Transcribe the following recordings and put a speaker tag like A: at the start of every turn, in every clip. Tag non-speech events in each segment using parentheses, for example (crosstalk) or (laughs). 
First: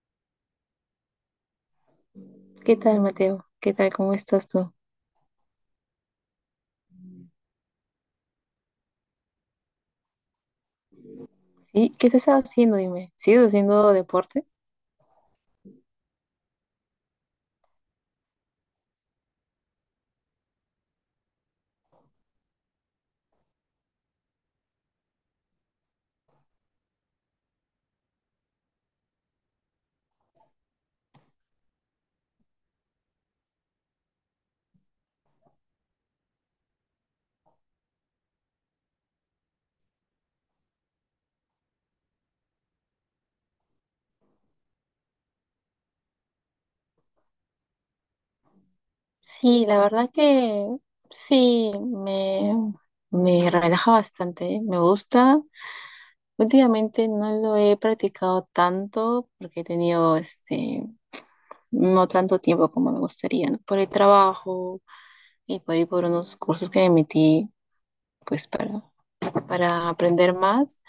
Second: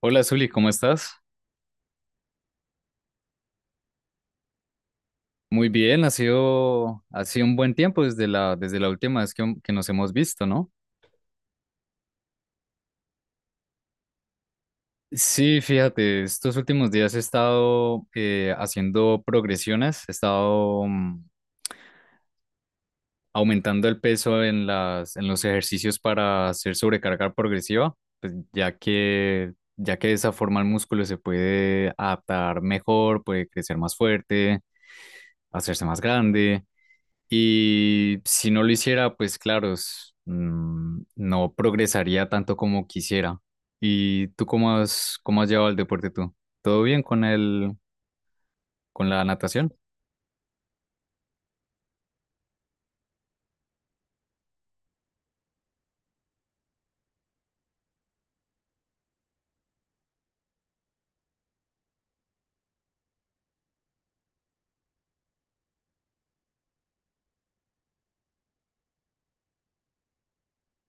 A: Hola Zuli, ¿cómo estás?
B: ¿Qué tal, Mateo? ¿Qué tal? ¿Cómo estás tú?
A: Muy bien, ha sido un buen tiempo desde la última vez que nos hemos visto, ¿no?
B: ¿Sí? ¿Qué estás haciendo? Dime. ¿Sigues haciendo deporte?
A: Sí, fíjate, estos últimos días he estado haciendo progresiones, he estado aumentando el peso en en los ejercicios para hacer sobrecarga progresiva, pues, ya que de esa forma el músculo se puede adaptar mejor, puede crecer más fuerte, hacerse más grande. Y si no lo hiciera, pues claro, no progresaría tanto como quisiera. ¿Y tú cómo has llevado el deporte tú? ¿Todo bien con la
B: Sí,
A: natación?
B: la verdad que sí, me relaja bastante, ¿eh? Me gusta. Últimamente no lo he practicado tanto porque he tenido este, no tanto tiempo como me gustaría, ¿no? Por el trabajo y por ir por unos cursos que me metí, pues para aprender más.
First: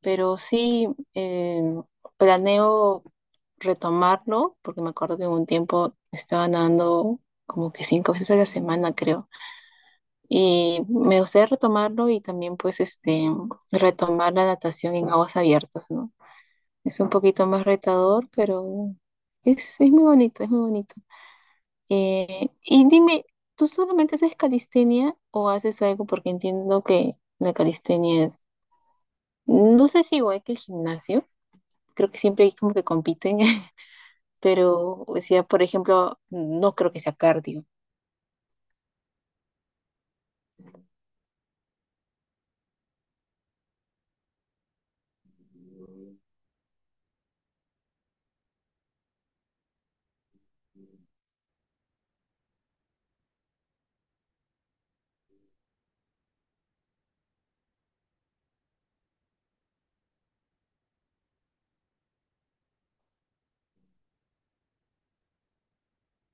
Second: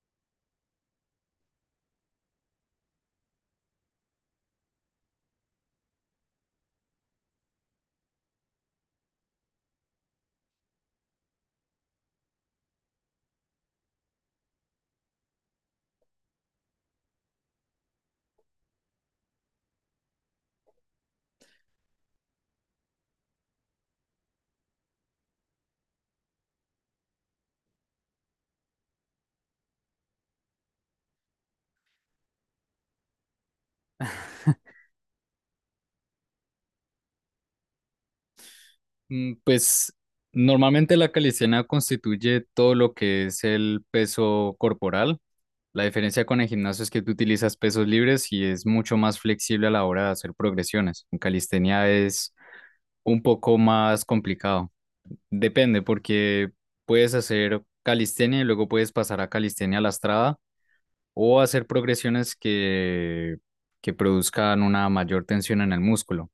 B: Pero sí, eh, planeo retomarlo, porque me acuerdo que un tiempo estaba dando como que cinco veces a la semana, creo. Y me gustaría retomarlo y también pues este, retomar la natación en aguas abiertas, ¿no? Es un poquito más retador, pero es muy bonito, es muy bonito. Y dime, ¿tú solamente haces calistenia o haces algo? Porque entiendo que la calistenia es, no sé si igual que el gimnasio, creo que siempre hay como que compiten (laughs) pero decía, por ejemplo, no creo que sea cardio.
A: Pues normalmente la calistenia constituye todo lo que es el peso corporal. La diferencia con el gimnasio es que tú utilizas pesos libres y es mucho más flexible a la hora de hacer progresiones. En calistenia es un poco más complicado. Depende, porque puedes hacer calistenia y luego puedes pasar a calistenia lastrada o hacer progresiones que produzcan una mayor tensión en el músculo.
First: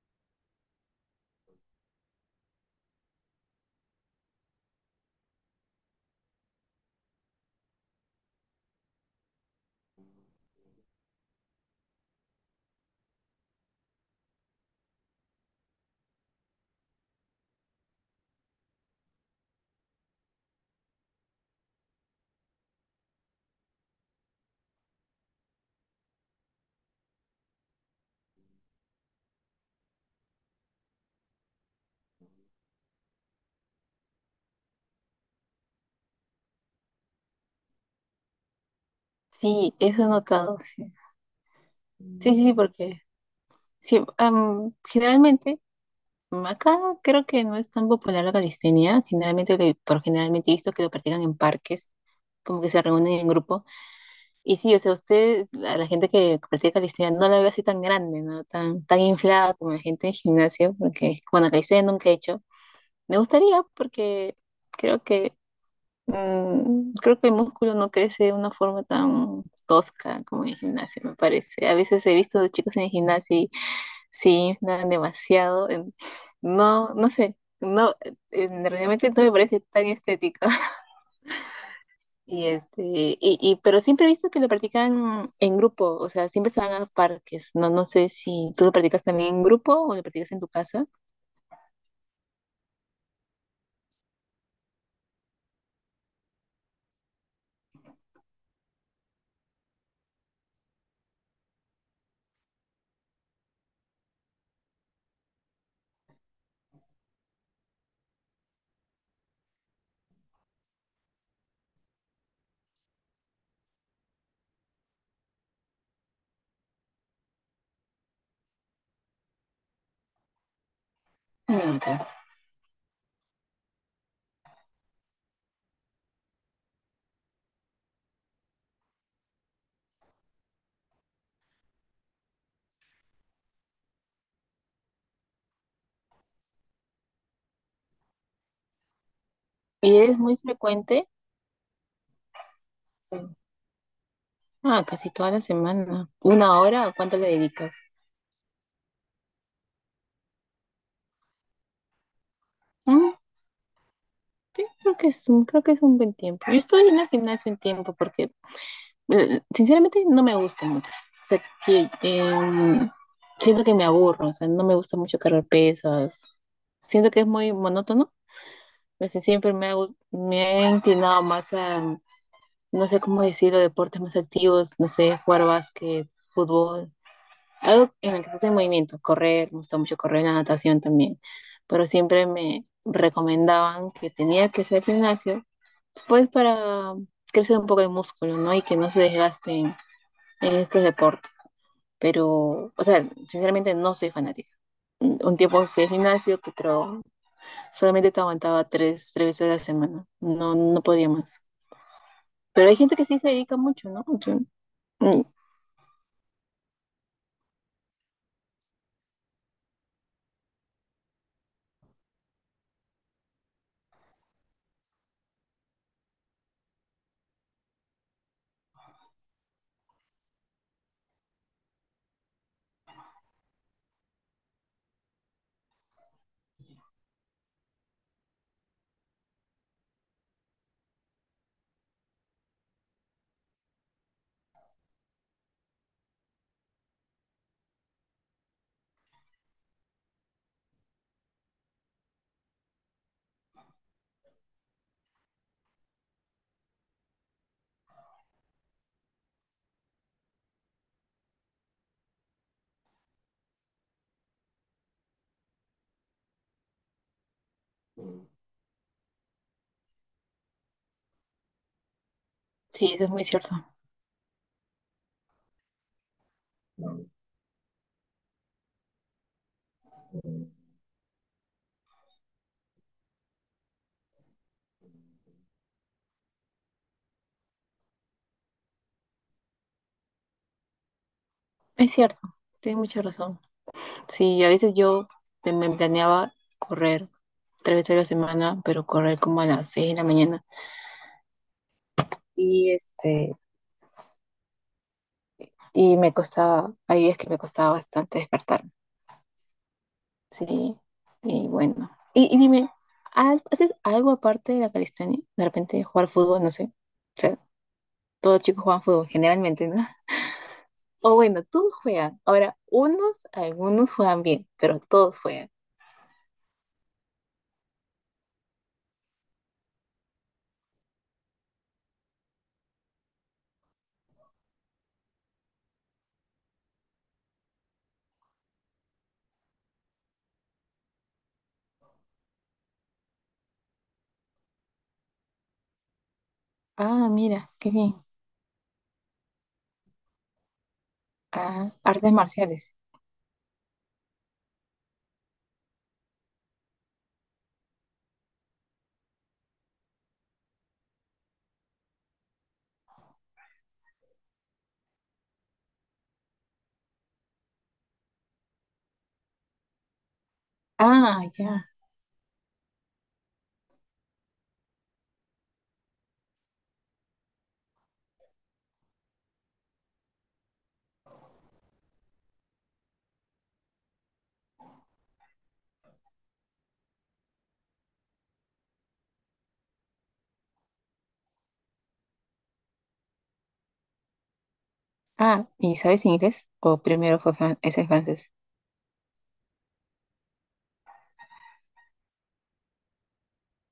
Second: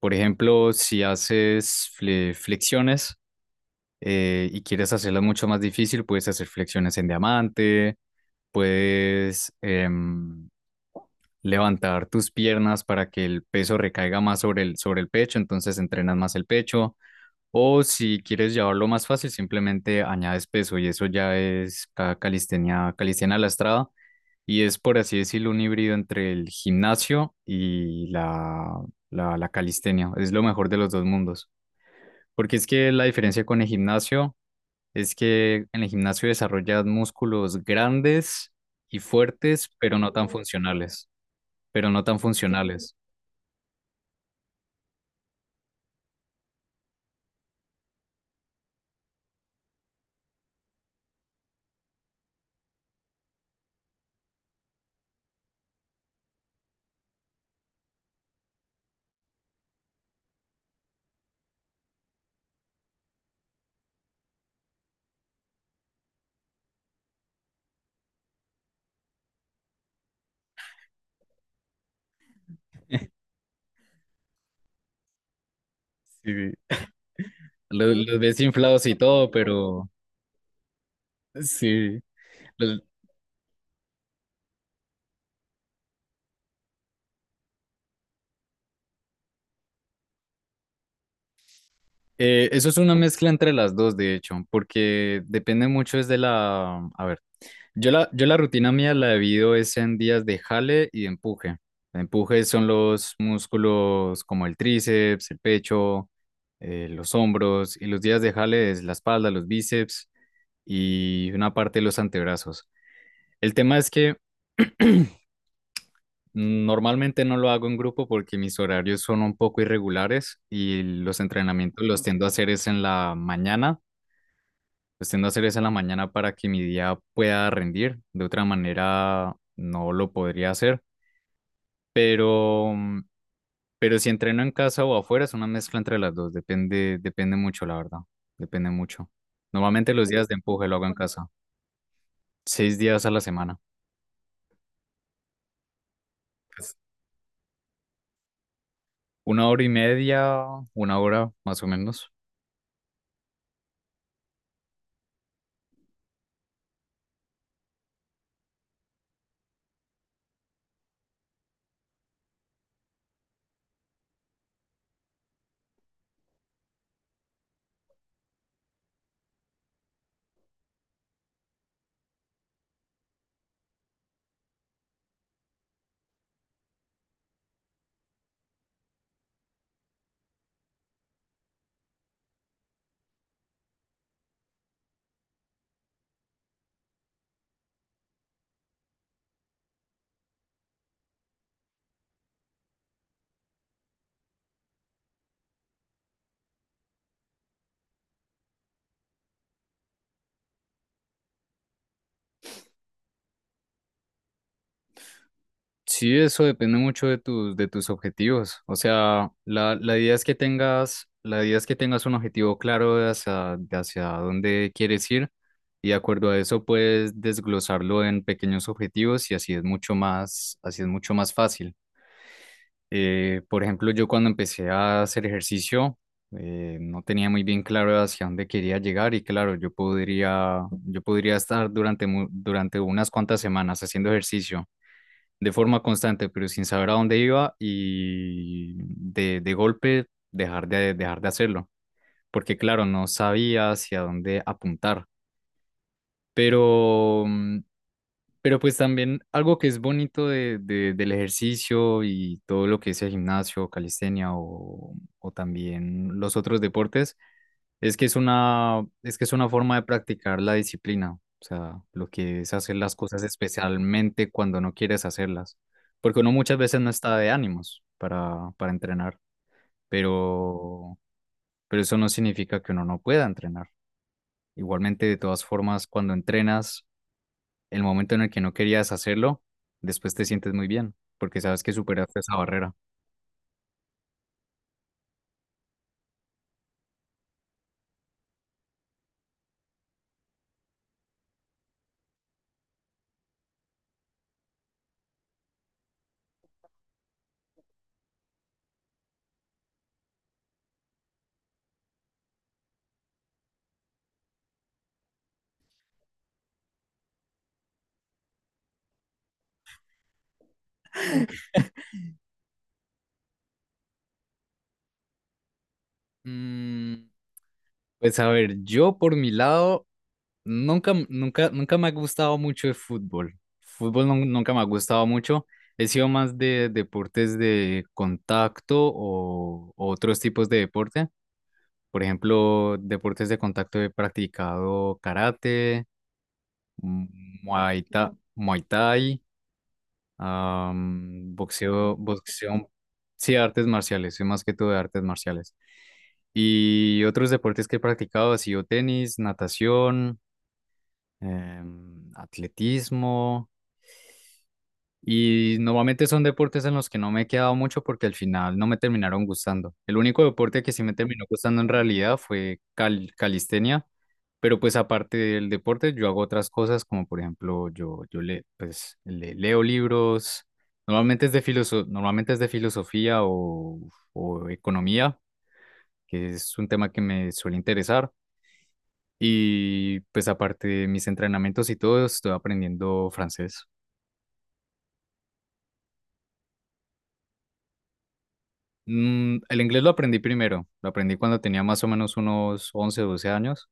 A: Por ejemplo, si haces flexiones y quieres hacerlas mucho más difícil, puedes hacer flexiones en diamante, puedes em, levantar tus piernas para que el peso recaiga más sobre el pecho, entonces entrenas más el pecho, o si quieres llevarlo más fácil, simplemente añades peso y eso ya es calistenia lastrada, y es, por así decirlo, un híbrido entre el gimnasio y la calistenia. Es lo mejor de los dos mundos. Porque es que la diferencia con el gimnasio es que en el gimnasio desarrollas músculos grandes y fuertes,
B: Sí,
A: pero
B: eso he
A: no tan
B: notado. Sí,
A: funcionales. Pero no
B: sí,
A: tan
B: sí, sí,
A: funcionales.
B: porque sí, generalmente, acá creo que no es tan popular la calistenia. Generalmente, por generalmente he visto que lo practican en parques, como que se reúnen en grupo. Y sí, o sea, usted, a la gente que practica calistenia, no la veo así tan grande, ¿no? Tan inflada como la gente en gimnasio, porque, bueno, calistenia nunca he hecho. Me gustaría porque creo que creo que el músculo no crece de una forma tan tosca como en el gimnasio, me parece. A veces he visto de chicos en el gimnasio y se inflan demasiado.
A: Sí,
B: No, no sé, no,
A: los ves inflados y
B: realmente no
A: todo,
B: me parece tan
A: pero
B: estético. (laughs)
A: sí.
B: Y
A: Los,
B: este, pero siempre he visto que lo practican en grupo, o sea, siempre se van a parques. No, no sé si tú lo practicas también en grupo o lo practicas en tu casa.
A: eso es una mezcla entre las dos, de hecho, porque depende mucho es de la... A ver, yo la rutina mía la divido es en días de jale y de empuje. Empuje son los músculos como el tríceps, el pecho, los hombros, y los días de jale es la espalda, los bíceps y una parte de los antebrazos. El tema es que normalmente no lo hago en grupo porque mis horarios son un poco irregulares y los entrenamientos
B: Nunca.
A: los tiendo a hacer es en la mañana. Pues tiendo a hacer eso en la mañana para que mi día pueda rendir. De otra manera, no lo podría hacer. Pero, pero si entreno en casa o afuera, es una mezcla entre las dos. Depende, depende mucho, la verdad. Depende mucho. Normalmente
B: Y
A: los
B: es
A: días de
B: muy
A: empuje lo hago en
B: frecuente.
A: casa. 6 días a
B: Sí.
A: la semana.
B: Ah, casi toda la semana. ¿Una
A: Pues,
B: hora o cuánto le dedicas?
A: una hora y media, una hora más o menos.
B: Sí, creo que es un buen tiempo. Yo estoy en el gimnasio un tiempo porque sinceramente no me gusta mucho. O sea, sí, siento que me aburro, o sea, no me gusta mucho cargar pesas. Siento que es muy monótono. O sea, siempre me he inclinado más a, no sé cómo decirlo, deportes más activos, no sé, jugar básquet, fútbol, algo en el que se hace movimiento, correr, me gusta mucho correr, la natación también. Pero siempre me recomendaban que tenía que hacer gimnasio pues para crecer un poco el músculo, ¿no? Y que no se desgasten en estos deportes. Pero, o sea, sinceramente no soy fanática. Un tiempo fui al gimnasio, pero solamente te aguantaba tres veces a la semana. No, no podía más. Pero hay gente que sí se dedica mucho, ¿no? Mm,
A: Sí, eso depende mucho de tus objetivos. O sea, la idea es que tengas, la idea es que tengas un objetivo claro de hacia dónde quieres ir, y de acuerdo a eso puedes desglosarlo en pequeños objetivos y así es mucho más, así es mucho más fácil. Por ejemplo, yo cuando empecé a hacer ejercicio, no tenía muy bien claro hacia dónde quería llegar, y claro, yo podría estar durante unas cuantas semanas haciendo ejercicio de forma constante, pero sin saber a dónde iba, y de golpe dejar de hacerlo, porque claro, no sabía hacia dónde apuntar, pero, pero pues también algo que es bonito del ejercicio y todo lo que es el gimnasio, calistenia o también los otros deportes, es que es que es una forma de practicar la disciplina, o sea, lo que es hacer
B: Sí,
A: las
B: eso es
A: cosas
B: muy cierto.
A: especialmente cuando no quieres hacerlas, porque uno muchas veces no está de ánimos para entrenar, pero, pero eso no significa que uno no pueda entrenar. Igualmente, de todas formas, cuando entrenas, el momento en el que no querías hacerlo, después te sientes muy bien, porque sabes que
B: Es
A: superaste
B: cierto,
A: esa barrera.
B: tienes mucha razón. Sí, a veces yo me planeaba correr tres veces a la semana, pero correr como a las 6 de la mañana. Y este, Y me costaba, ahí es que me costaba bastante despertarme. Sí, y bueno. Y dime, ¿haces algo aparte de la calistenia? De repente jugar fútbol, no sé. O sea, todos los chicos juegan fútbol, generalmente, ¿no? (laughs) O bueno, todos juegan. Ahora, algunos juegan bien, pero todos juegan.
A: Mm, Pues a ver, yo por mi lado nunca, m- nunca, nunca me ha gustado mucho el fútbol. Fútbol nunca me ha gustado mucho. He sido más de deportes de contacto o otros tipos de deporte. Por ejemplo, deportes de contacto he practicado karate, mm,
B: Ah, mira, qué bien.
A: muay thai,
B: Ah, artes
A: boxeo,
B: marciales.
A: sí, artes marciales, soy más que todo de artes marciales. Y otros deportes que he practicado ha sido tenis, natación, atletismo. Y normalmente son deportes en los que no me he quedado mucho porque al final no me terminaron gustando. El único deporte que sí me
B: Ah,
A: terminó gustando
B: ya.
A: en realidad fue calistenia, pero pues aparte del deporte yo hago otras cosas como por ejemplo pues, leo libros, normalmente es de filosofía o economía, que es un tema que me suele interesar. Y pues aparte de mis entrenamientos y todo, estoy aprendiendo francés.
B: Ah, ¿y sabes inglés? ¿O primero fue ese es francés?
A: El inglés lo aprendí primero, lo aprendí cuando tenía más o menos unos 11 12 años,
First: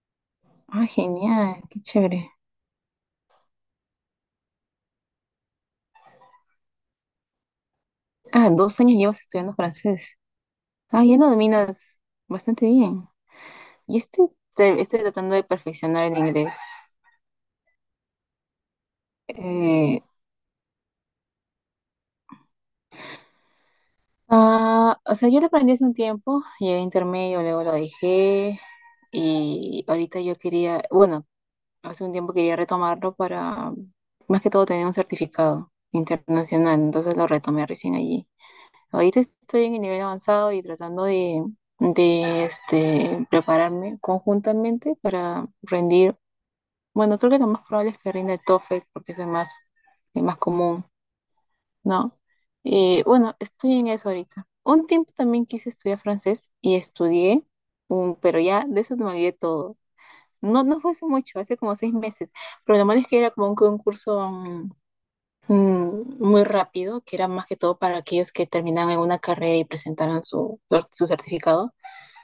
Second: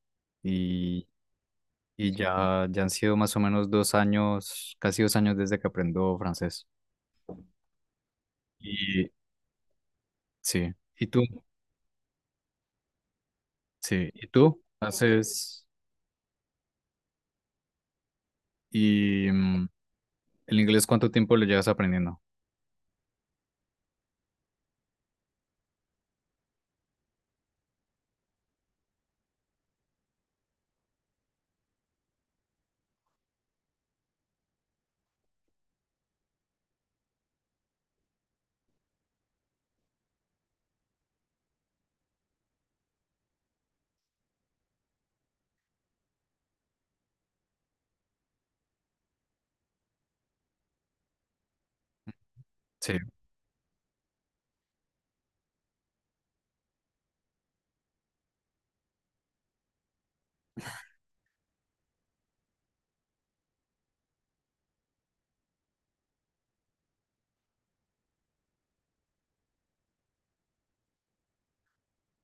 B: Ah,
A: y,
B: genial, qué
A: y
B: chévere.
A: ya han sido más o menos 2 años, casi 2 años desde que aprendo francés.
B: Ah, 2 años
A: Y
B: llevas estudiando francés.
A: sí,
B: Ah,
A: ¿y
B: ya
A: tú?
B: lo dominas bastante bien. Yo
A: Sí, ¿y
B: estoy,
A: tú?
B: te- estoy tratando de perfeccionar el inglés.
A: Y mm,
B: Eh,
A: el inglés, ¿cuánto tiempo lo llevas aprendiendo?
B: ah, o sea, yo lo aprendí hace un tiempo, llegué a intermedio, luego lo dejé y ahorita yo quería, bueno, hace un tiempo quería retomarlo para, más que todo, tener un certificado internacional, entonces lo retomé recién allí. Ahorita estoy en el nivel avanzado y tratando de este, prepararme conjuntamente para rendir. Bueno, creo que lo más probable es que rinda el TOEFL porque es el más común, ¿no?
A: Sí,
B: Bueno, estoy en eso ahorita. Un tiempo también quise estudiar francés y estudié, pero ya de eso me olvidé todo. No, no fue hace mucho, hace como 6 meses, pero lo malo es que era como un curso muy rápido, que era más que todo para aquellos que terminaban alguna carrera y presentaran su certificado.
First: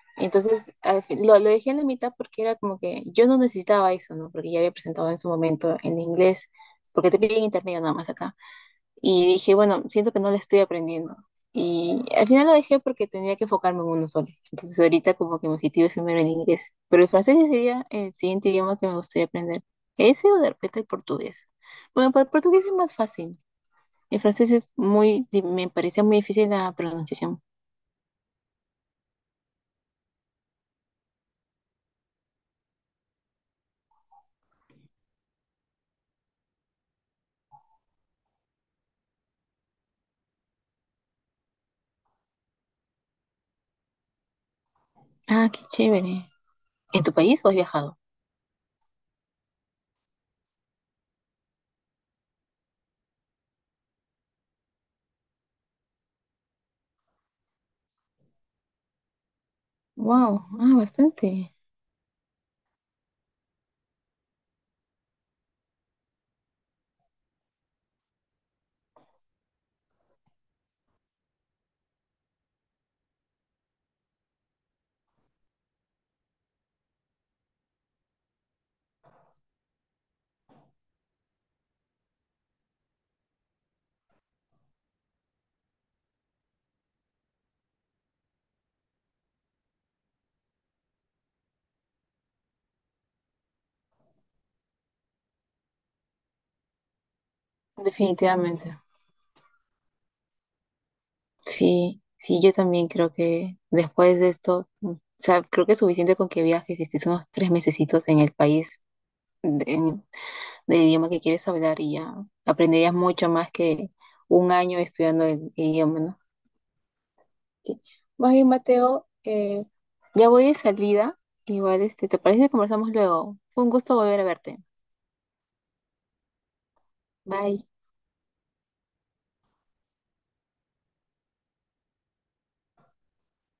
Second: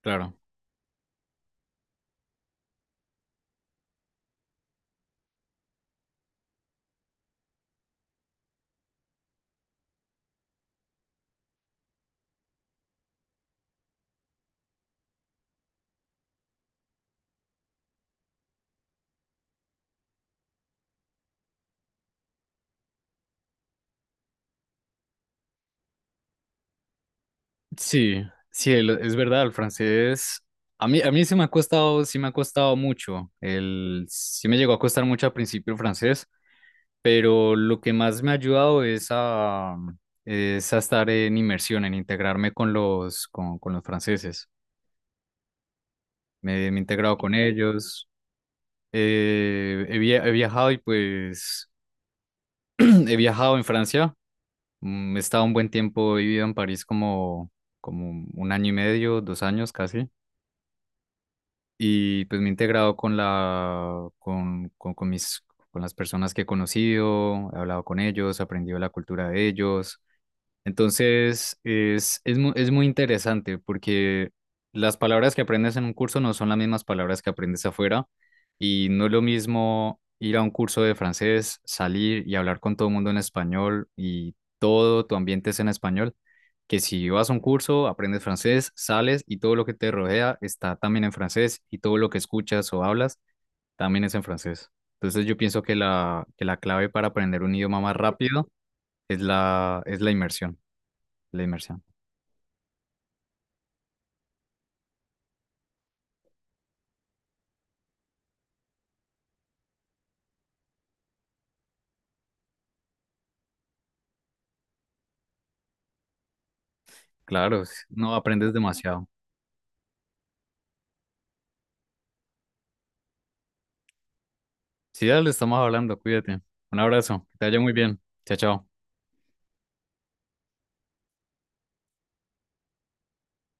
A: claro.
B: Entonces, lo dejé en la mitad porque era como que yo no necesitaba eso, ¿no? Porque ya había presentado en su momento en inglés, porque te piden intermedio nada más acá. Y dije, bueno, siento que no lo estoy aprendiendo. Y al final lo dejé porque tenía que enfocarme en uno solo. Entonces, ahorita como que mi objetivo es primero el inglés. Pero el francés sería el siguiente idioma que me gustaría aprender. Ese o de repente el portugués. Bueno, para el portugués es más fácil. El francés me parecía muy difícil la pronunciación.
A: Sí, sí, es verdad, el francés. A mí sí me ha costado, sí me ha costado mucho. Sí me llegó a costar mucho al principio el francés, pero lo que más me ha ayudado es a estar en inmersión, en integrarme con con los franceses.
B: Ah, qué chévere.
A: Me he
B: ¿En tu
A: integrado con
B: país o has viajado?
A: ellos, he viajado y pues (clears throat) he viajado en Francia, he estado un buen tiempo, he vivido en París como un año y medio, 2 años casi,
B: Wow, ah, bastante.
A: y pues me he integrado con mis... con las personas que he conocido, he hablado con ellos, he aprendido la cultura de ellos. Entonces, es muy interesante porque las palabras que aprendes en un curso no son las mismas palabras que aprendes afuera, y no es lo mismo ir a un curso de francés, salir y hablar con todo el mundo en español y todo tu ambiente es en español, que si vas a un curso, aprendes francés, sales y todo lo que te rodea está también en francés y todo lo que escuchas o hablas también es en francés. Entonces, yo pienso que la clave para aprender un idioma más rápido
B: Definitivamente.
A: es la inmersión, la inmersión.
B: Sí, sí, yo también creo que después de esto, o sea, creo que es suficiente con que viajes y estés unos tres mesecitos en el país de- en- del idioma que quieres hablar y ya aprenderías mucho más que un año estudiando el idioma, ¿no?
A: Claro,
B: Sí.
A: no
B: Más bien,
A: aprendes
B: Mateo,
A: demasiado.
B: ya voy de salida. Igual, este, ¿te parece que conversamos luego? Fue un gusto volver a verte.
A: Si ya le estamos hablando, cuídate. Un abrazo, que te vaya
B: Bye.
A: muy bien. Chao, chao.